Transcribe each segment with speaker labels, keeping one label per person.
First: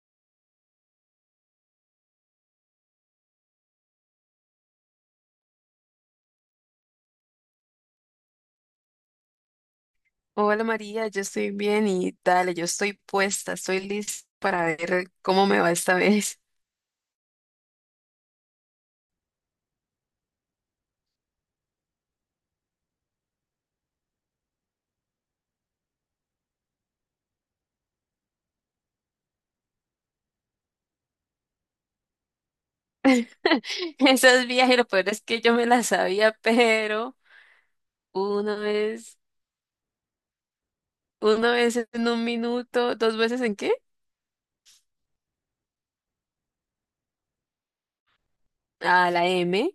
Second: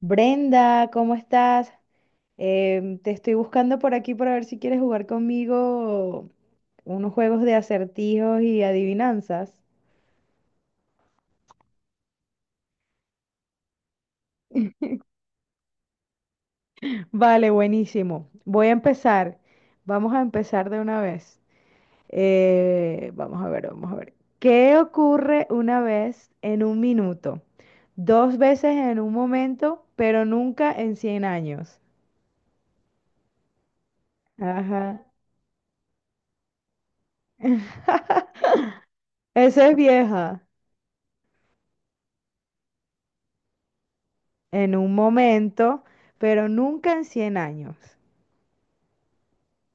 Speaker 1: Brenda, ¿cómo estás? Te estoy buscando por aquí para ver si quieres jugar conmigo unos juegos de acertijos y adivinanzas.
Speaker 2: Hola María, yo estoy bien y dale, yo estoy puesta, estoy lista para ver cómo me va esta vez.
Speaker 1: Vale, buenísimo. Voy a empezar. Vamos a empezar de una vez. Vamos a ver, vamos a ver. ¿Qué ocurre una vez en un minuto? Dos veces en un momento, pero nunca en 100 años.
Speaker 2: Esos viajes, lo
Speaker 1: Ajá.
Speaker 2: peor es que yo me las sabía, pero una vez,
Speaker 1: Esa es vieja.
Speaker 2: una vez en un minuto, ¿dos veces en qué?
Speaker 1: En un momento, pero nunca en 100 años.
Speaker 2: Ah, la M.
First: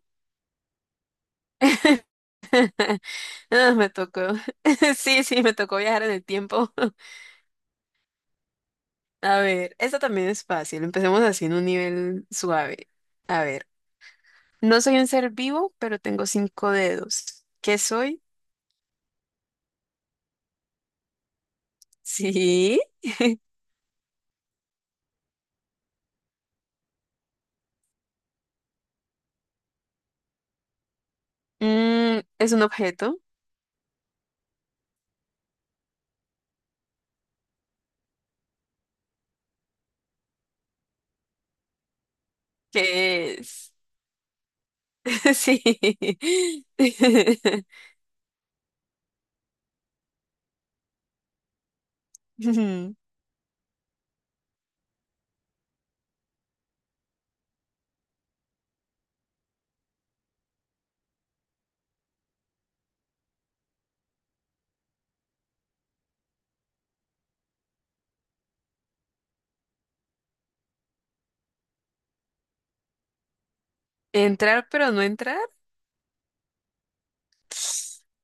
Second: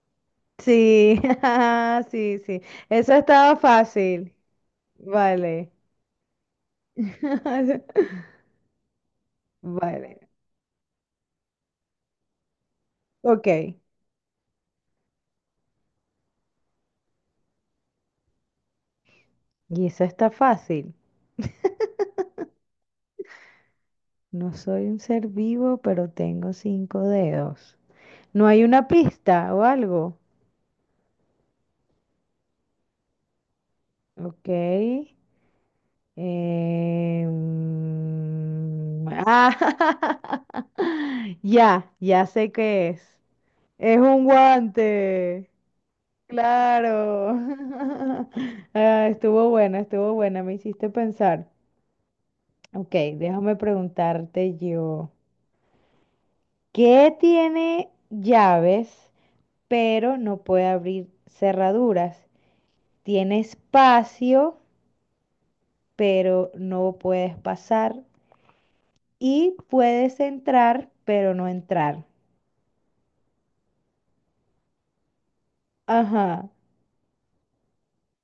Speaker 1: Sí, sí, sí. Eso estaba
Speaker 2: Ah, me tocó.
Speaker 1: fácil.
Speaker 2: Sí, sí, me
Speaker 1: Vale.
Speaker 2: tocó viajar en el tiempo. A ver, esta también
Speaker 1: Vale.
Speaker 2: es fácil. Empecemos así en un nivel suave. A ver,
Speaker 1: Ok.
Speaker 2: no soy un ser vivo, pero tengo cinco dedos. ¿Qué soy?
Speaker 1: Y eso está fácil.
Speaker 2: Sí.
Speaker 1: No soy un ser vivo, pero tengo cinco dedos. ¿No hay una pista o algo?
Speaker 2: Es un objeto
Speaker 1: Ok. Ah, ya sé qué es.
Speaker 2: que es...
Speaker 1: Es un guante.
Speaker 2: Sí.
Speaker 1: Claro. Ah, estuvo buena, me hiciste pensar. Ok,
Speaker 2: Ujú.
Speaker 1: déjame preguntarte yo. ¿Qué tiene llaves, pero no puede abrir cerraduras? Tiene espacio, pero no puedes pasar. Y puedes entrar, pero no entrar.
Speaker 2: Entrar pero no entrar.
Speaker 1: Ajá,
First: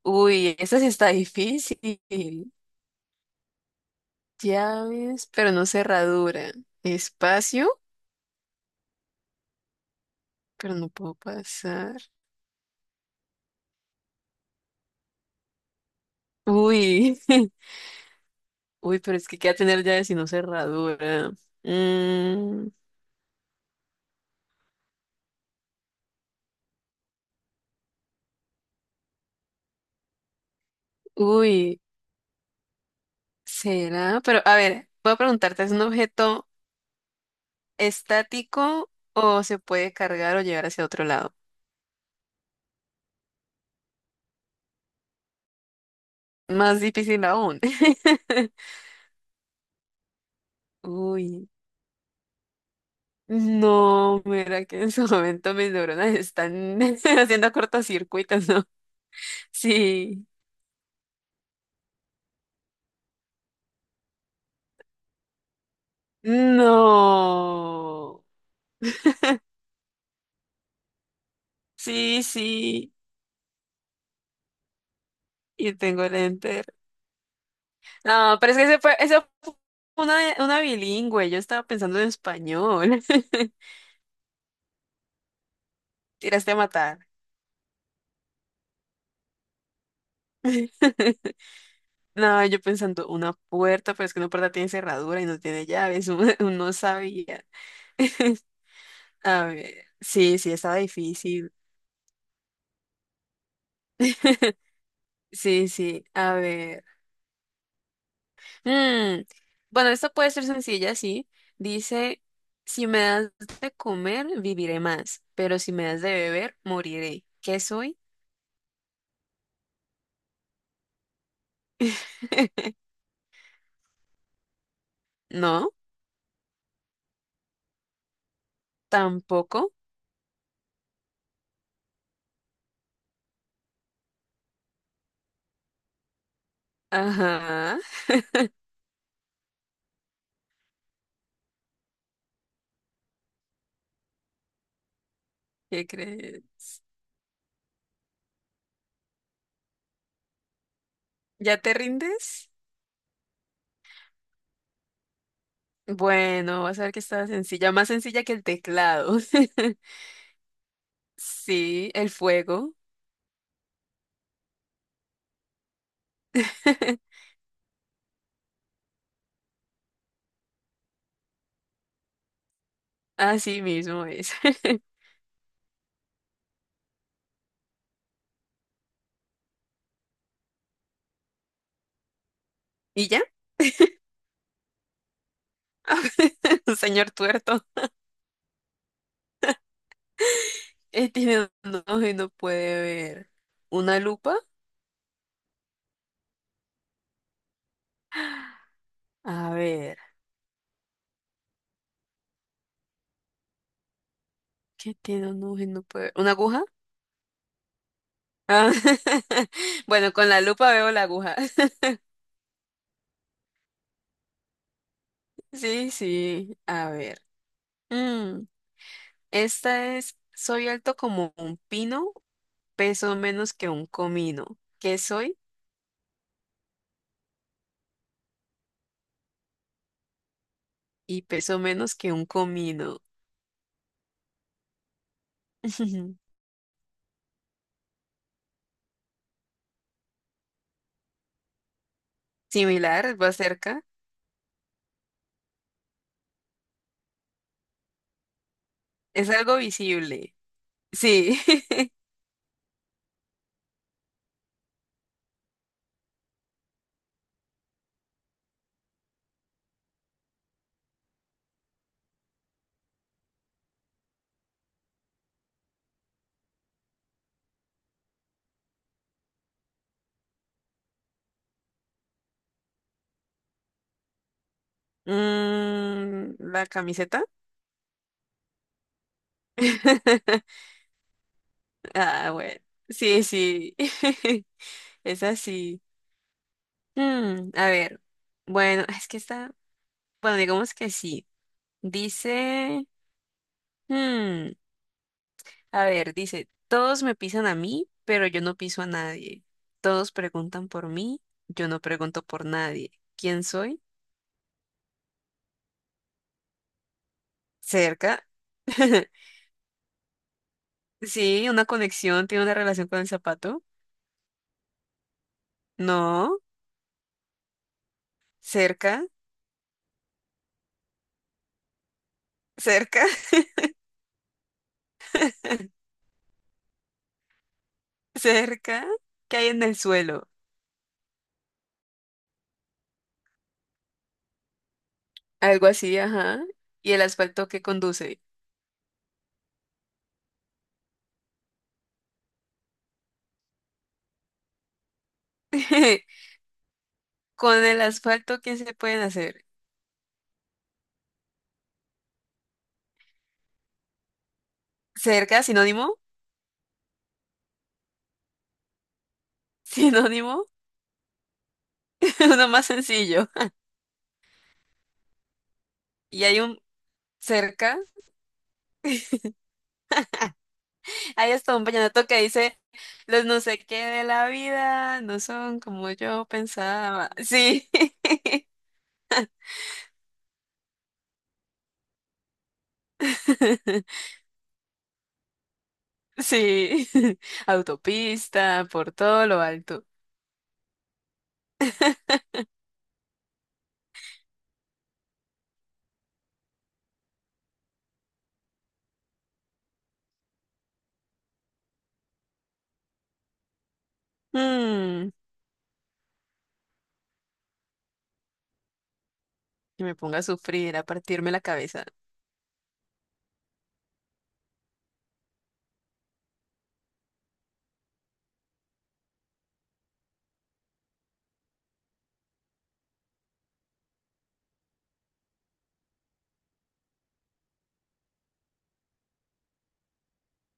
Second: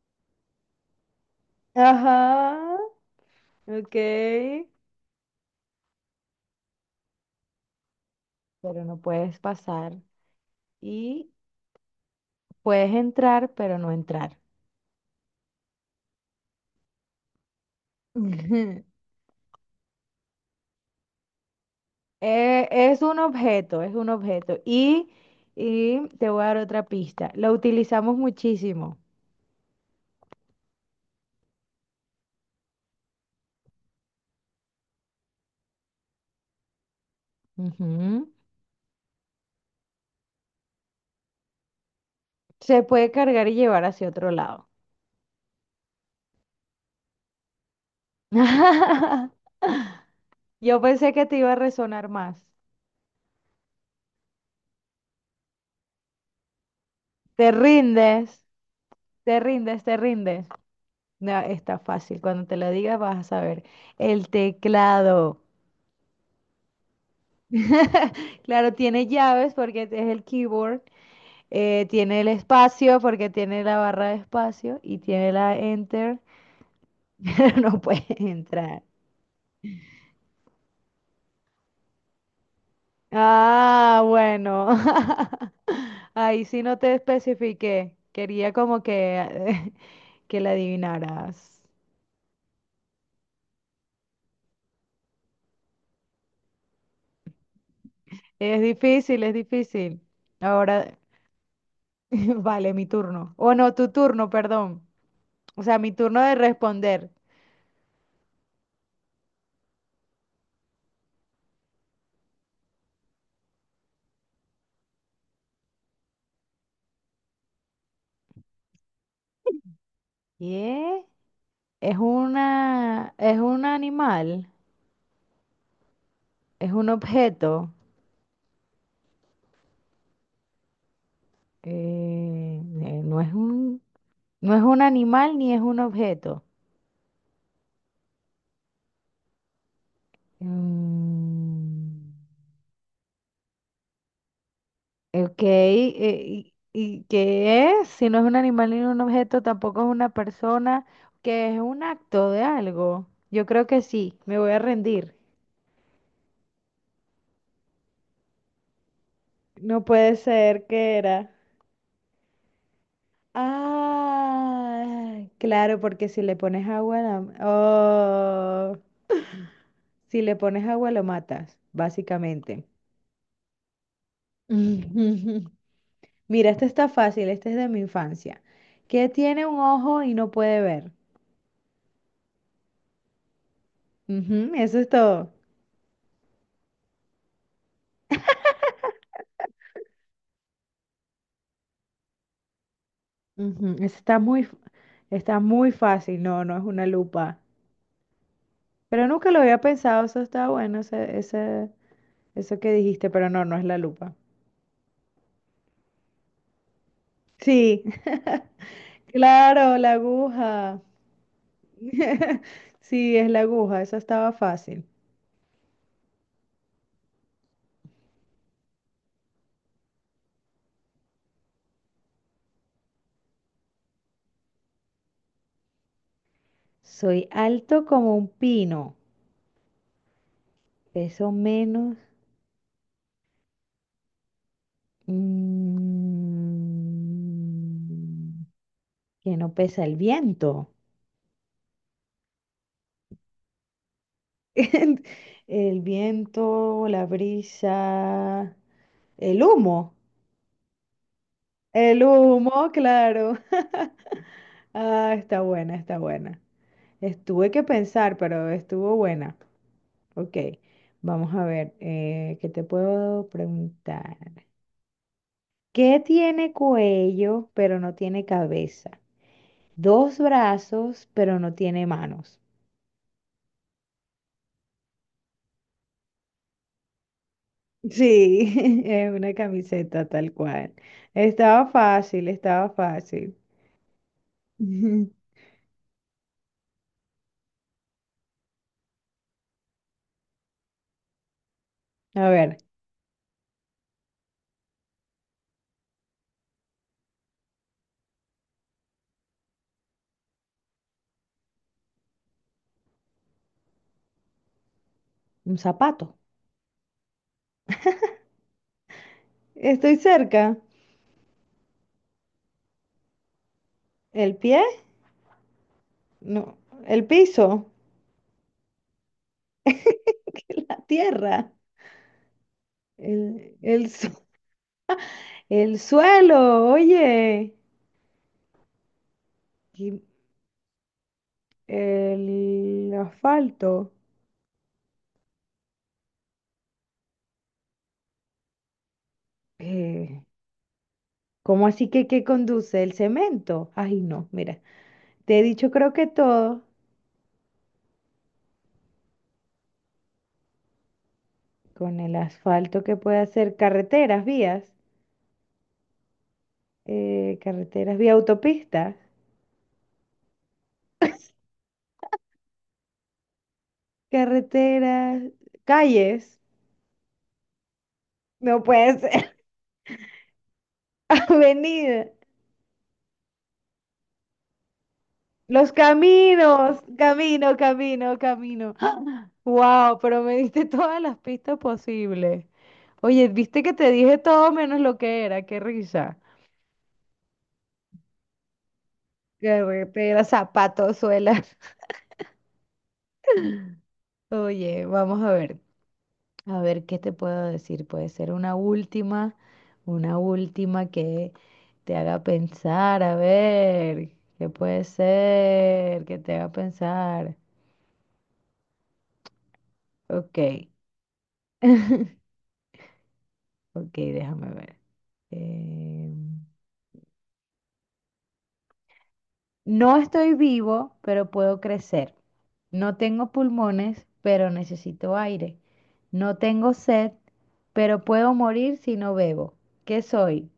Speaker 2: Uy, esta sí está difícil.
Speaker 1: ajá, ok.
Speaker 2: Llaves, pero no cerradura. Espacio,
Speaker 1: Pero no puedes pasar.
Speaker 2: pero no puedo
Speaker 1: Y
Speaker 2: pasar.
Speaker 1: puedes entrar, pero no entrar.
Speaker 2: Uy.
Speaker 1: Ujú.
Speaker 2: Uy, pero es que queda tener llaves y no cerradura.
Speaker 1: Eh,
Speaker 2: Mm,
Speaker 1: es un objeto, es un objeto. Y te voy a dar otra pista. Lo utilizamos muchísimo.
Speaker 2: uy, será, pero a ver, voy a preguntarte, ¿es un objeto?
Speaker 1: Ujú.
Speaker 2: Estático o se puede cargar o llevar hacia otro lado.
Speaker 1: Se puede cargar y llevar hacia otro lado.
Speaker 2: Más difícil aún.
Speaker 1: Yo pensé que te
Speaker 2: Uy,
Speaker 1: iba a resonar más.
Speaker 2: no, mira que en su momento mis neuronas están
Speaker 1: Te
Speaker 2: haciendo
Speaker 1: rindes,
Speaker 2: cortocircuitos, ¿no?
Speaker 1: te rindes, te
Speaker 2: Sí,
Speaker 1: rindes. No, está fácil. Cuando te lo diga vas a saber. El teclado.
Speaker 2: no,
Speaker 1: Claro, tiene llaves porque es el keyboard. Tiene
Speaker 2: sí,
Speaker 1: el
Speaker 2: sí,
Speaker 1: espacio porque tiene la barra de espacio y tiene la
Speaker 2: y tengo el
Speaker 1: enter,
Speaker 2: enter.
Speaker 1: pero no puedes
Speaker 2: No, pero es que ese
Speaker 1: entrar.
Speaker 2: fue, eso fue una bilingüe, yo estaba pensando en español.
Speaker 1: Ah, bueno. Ahí
Speaker 2: Tiraste a
Speaker 1: sí no te
Speaker 2: matar.
Speaker 1: especifiqué. Quería como que, que la adivinaras.
Speaker 2: No, yo pensando, una puerta, pero es que una puerta tiene cerradura y no tiene llaves. Uno sabía.
Speaker 1: Es difícil, es
Speaker 2: A ver,
Speaker 1: difícil.
Speaker 2: sí, sí, estaba
Speaker 1: Ahora,
Speaker 2: difícil.
Speaker 1: vale, mi turno. O no, tu turno, perdón. O
Speaker 2: Sí,
Speaker 1: sea, mi
Speaker 2: sí,
Speaker 1: turno
Speaker 2: a
Speaker 1: de
Speaker 2: ver.
Speaker 1: responder.
Speaker 2: Mm, Bueno esto puede ser sencilla, sí. Dice, si me das de comer, viviré más, pero si me das de beber, moriré. ¿Qué soy?
Speaker 1: ¿Qué? Es una, es un animal,
Speaker 2: No,
Speaker 1: es un objeto.
Speaker 2: tampoco.
Speaker 1: Eh, eh, no es un, no es un animal ni es un objeto.
Speaker 2: Ajá,
Speaker 1: Mm, ok,
Speaker 2: ¿qué
Speaker 1: ¿y,
Speaker 2: crees?
Speaker 1: y qué es? Si no es un animal ni un objeto, tampoco es una persona, que
Speaker 2: ¿Ya
Speaker 1: es
Speaker 2: te
Speaker 1: un acto de
Speaker 2: rindes?
Speaker 1: algo. Yo creo que sí, me voy a rendir.
Speaker 2: Bueno, vas a ver que está sencilla, más sencilla que el teclado.
Speaker 1: No puede ser que era.
Speaker 2: Sí, el fuego.
Speaker 1: Ah, claro, porque si le pones agua, la- oh, si le pones agua lo matas, básicamente.
Speaker 2: Así mismo es.
Speaker 1: Mira, este está fácil, este es de mi infancia. ¿Qué tiene un ojo y no puede ver?
Speaker 2: ¿Y ya?
Speaker 1: Ujú, eso es todo.
Speaker 2: Un señor tuerto. Él tiene un ojo y no puede ver.
Speaker 1: Ujú, ese
Speaker 2: ¿Una
Speaker 1: está
Speaker 2: lupa?
Speaker 1: muy, f- está muy fácil, no, no es una lupa. Pero nunca lo
Speaker 2: A
Speaker 1: había
Speaker 2: ver,
Speaker 1: pensado, eso está bueno, eso que dijiste, pero no, no es la lupa.
Speaker 2: ¿qué tiene un ojo y no puede ver? ¿Una aguja?
Speaker 1: Sí,
Speaker 2: Ah.
Speaker 1: claro, la
Speaker 2: Bueno, con la lupa
Speaker 1: aguja.
Speaker 2: veo la aguja.
Speaker 1: Sí, es la aguja, eso estaba fácil.
Speaker 2: Sí, sí, a ver. Mm, esta es, soy alto como un pino, peso menos que un comino. ¿Qué soy?
Speaker 1: Soy alto como un pino,
Speaker 2: Y
Speaker 1: peso
Speaker 2: pesó menos
Speaker 1: menos
Speaker 2: que un comino.
Speaker 1: Mm, que no pesa el viento.
Speaker 2: Similar, va cerca.
Speaker 1: El viento, la brisa,
Speaker 2: Es
Speaker 1: el
Speaker 2: algo
Speaker 1: humo.
Speaker 2: visible. Sí.
Speaker 1: El humo, claro. Ah, está buena, está buena. Estuve que pensar, pero estuvo buena. Ok, vamos a ver, ¿qué te puedo preguntar? ¿Qué tiene cuello, pero no tiene cabeza? Dos brazos, pero no tiene manos.
Speaker 2: ¿La camiseta?
Speaker 1: Sí, es una camiseta tal cual. Estaba fácil,
Speaker 2: Ah, bueno.
Speaker 1: estaba
Speaker 2: Sí,
Speaker 1: fácil.
Speaker 2: sí. Es así. A ver. Bueno, es que está. Bueno, digamos que sí.
Speaker 1: A ver,
Speaker 2: Dice. mm, a ver, dice: todos me pisan a mí, pero yo no piso a nadie. Todos preguntan por mí, yo no pregunto por nadie. ¿Quién soy?
Speaker 1: un zapato.
Speaker 2: Cerca.
Speaker 1: Estoy cerca.
Speaker 2: Sí, una conexión tiene una relación con el zapato.
Speaker 1: ¿El pie?
Speaker 2: No,
Speaker 1: No, el piso,
Speaker 2: cerca,
Speaker 1: la tierra,
Speaker 2: cerca,
Speaker 1: el, el, su- el suelo, oye,
Speaker 2: cerca. ¿Qué hay en el
Speaker 1: y
Speaker 2: suelo?
Speaker 1: el asfalto.
Speaker 2: Algo así, ajá. ¿Y el asfalto que conduce?
Speaker 1: Eh, ¿Cómo así que qué conduce? ¿El cemento? Ay, no, mira, te he dicho creo que todo
Speaker 2: Con el asfalto, ¿qué se pueden hacer?
Speaker 1: con el asfalto que puede hacer carreteras, vías.
Speaker 2: Cerca, sinónimo,
Speaker 1: Carreteras, vía autopista,
Speaker 2: sinónimo, uno más sencillo.
Speaker 1: carreteras,
Speaker 2: Y hay
Speaker 1: calles,
Speaker 2: un cerca.
Speaker 1: no puede ser,
Speaker 2: Hay hasta un
Speaker 1: avenida,
Speaker 2: vallenato que dice, los no sé qué de la vida no son
Speaker 1: los
Speaker 2: como yo
Speaker 1: caminos,
Speaker 2: pensaba.
Speaker 1: camino,
Speaker 2: Sí.
Speaker 1: camino, camino. Wow, pero me diste todas las pistas posibles. Oye, viste que te dije todo menos lo que era, qué risa.
Speaker 2: Sí, autopista, por todo lo alto.
Speaker 1: Carretera, zapatos, suelas. Oye, vamos a ver. A ver, ¿qué te puedo decir? Puede ser una última que te haga pensar. A ver, ¿qué puede
Speaker 2: Mm,
Speaker 1: ser que te haga pensar?
Speaker 2: que me ponga a
Speaker 1: Ok,
Speaker 2: sufrir, a partirme la cabeza.
Speaker 1: ok, déjame ver. Eh, no estoy vivo, pero puedo crecer. No tengo pulmones, pero necesito aire. No tengo sed, pero puedo morir si no bebo. ¿Qué soy?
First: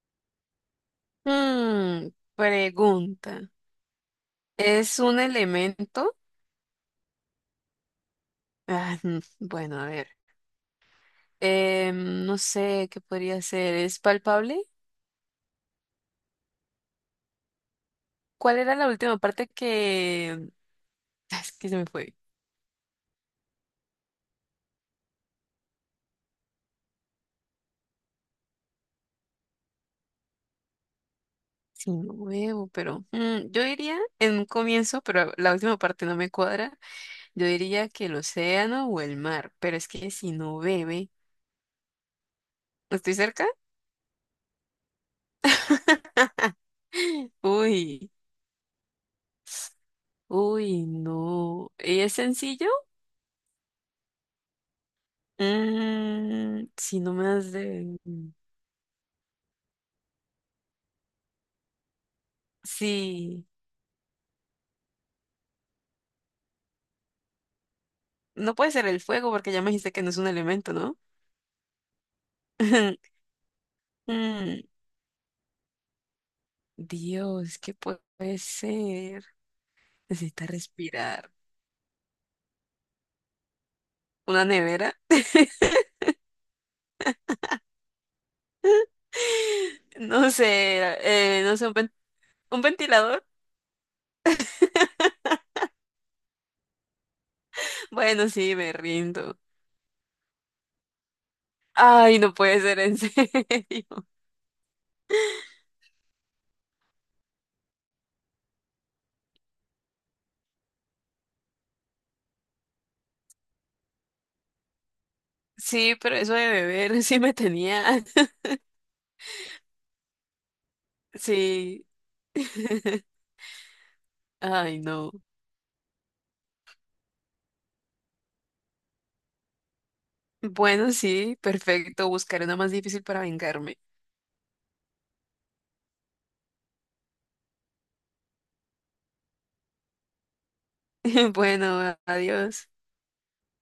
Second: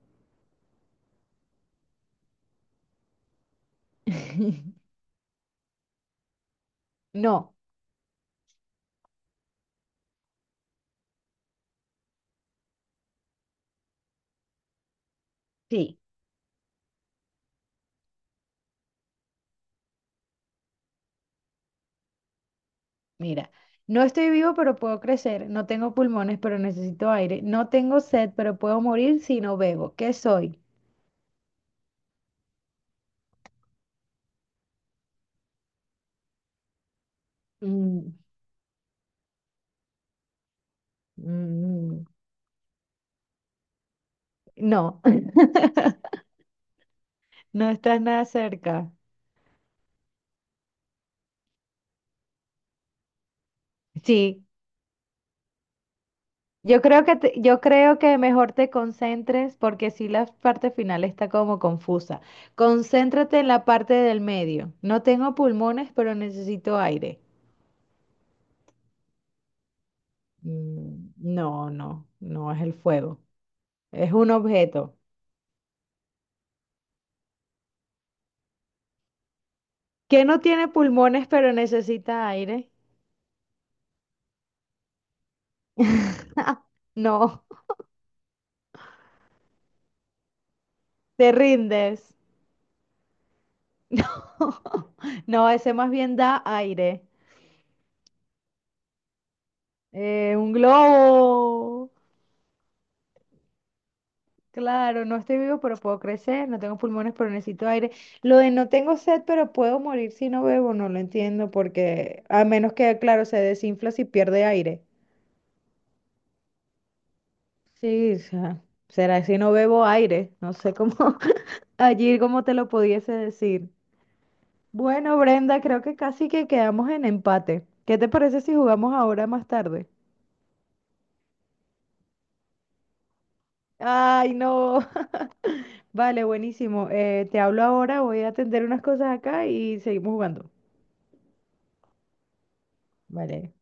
Speaker 2: Mm, pregunta. ¿Es un elemento?
Speaker 1: No,
Speaker 2: Ah, bueno, a ver. No sé qué podría ser. ¿Es palpable?
Speaker 1: sí.
Speaker 2: ¿Cuál era la última parte que... Ah, es que se me fue.
Speaker 1: Mira, no estoy vivo, pero puedo crecer. No tengo pulmones, pero necesito aire. No tengo sed, pero puedo morir si no bebo. ¿Qué soy?
Speaker 2: Sí, no huevo, pero yo diría en un comienzo, pero la última parte no me cuadra. Yo diría que
Speaker 1: Mm,
Speaker 2: el océano o el mar, pero es que si no bebe.
Speaker 1: mm,
Speaker 2: ¿Estoy cerca?
Speaker 1: No, no estás
Speaker 2: Uy,
Speaker 1: nada cerca.
Speaker 2: uy, no. ¿Y es sencillo?
Speaker 1: Sí,
Speaker 2: Mm,
Speaker 1: yo
Speaker 2: si
Speaker 1: creo
Speaker 2: no
Speaker 1: que
Speaker 2: me
Speaker 1: te-
Speaker 2: das
Speaker 1: yo creo
Speaker 2: de...
Speaker 1: que mejor te concentres porque sí la parte final está como confusa. Concéntrate
Speaker 2: Sí.
Speaker 1: en la parte del medio. No tengo pulmones, pero necesito aire.
Speaker 2: No puede ser el fuego porque ya me dijiste que no es un elemento, ¿no?
Speaker 1: No, no, no es el fuego. Es un
Speaker 2: Mm,
Speaker 1: objeto.
Speaker 2: Dios, ¿qué puede ser?
Speaker 1: ¿Qué no
Speaker 2: Necesita
Speaker 1: tiene pulmones
Speaker 2: respirar.
Speaker 1: pero necesita aire?
Speaker 2: ¿Una nevera?
Speaker 1: No,
Speaker 2: No sé,
Speaker 1: te
Speaker 2: no sé, un, ven-
Speaker 1: rindes.
Speaker 2: un ventilador.
Speaker 1: No, ese más bien da aire.
Speaker 2: Bueno, sí, me rindo.
Speaker 1: Un globo.
Speaker 2: Ay, no puede ser en serio.
Speaker 1: Claro, no estoy vivo, pero puedo crecer. No tengo pulmones, pero necesito aire. Lo de no tengo sed, pero puedo morir si no bebo, no lo entiendo, porque a menos que, claro, se desinfla si pierde aire.
Speaker 2: Sí, pero eso de beber sí me tenía.
Speaker 1: Sí, o sea, será si no bebo aire. No sé cómo,
Speaker 2: Sí.
Speaker 1: allí cómo te lo pudiese decir.
Speaker 2: Ay, no.
Speaker 1: Bueno, Brenda, creo que casi que quedamos en empate. ¿Qué te parece si jugamos ahora más tarde?
Speaker 2: Bueno, sí, perfecto. Buscaré una más difícil para vengarme.
Speaker 1: Ay, no. Vale, buenísimo. Te hablo ahora, voy a atender unas cosas acá y seguimos jugando.
Speaker 2: Bueno, adiós.
Speaker 1: Vale.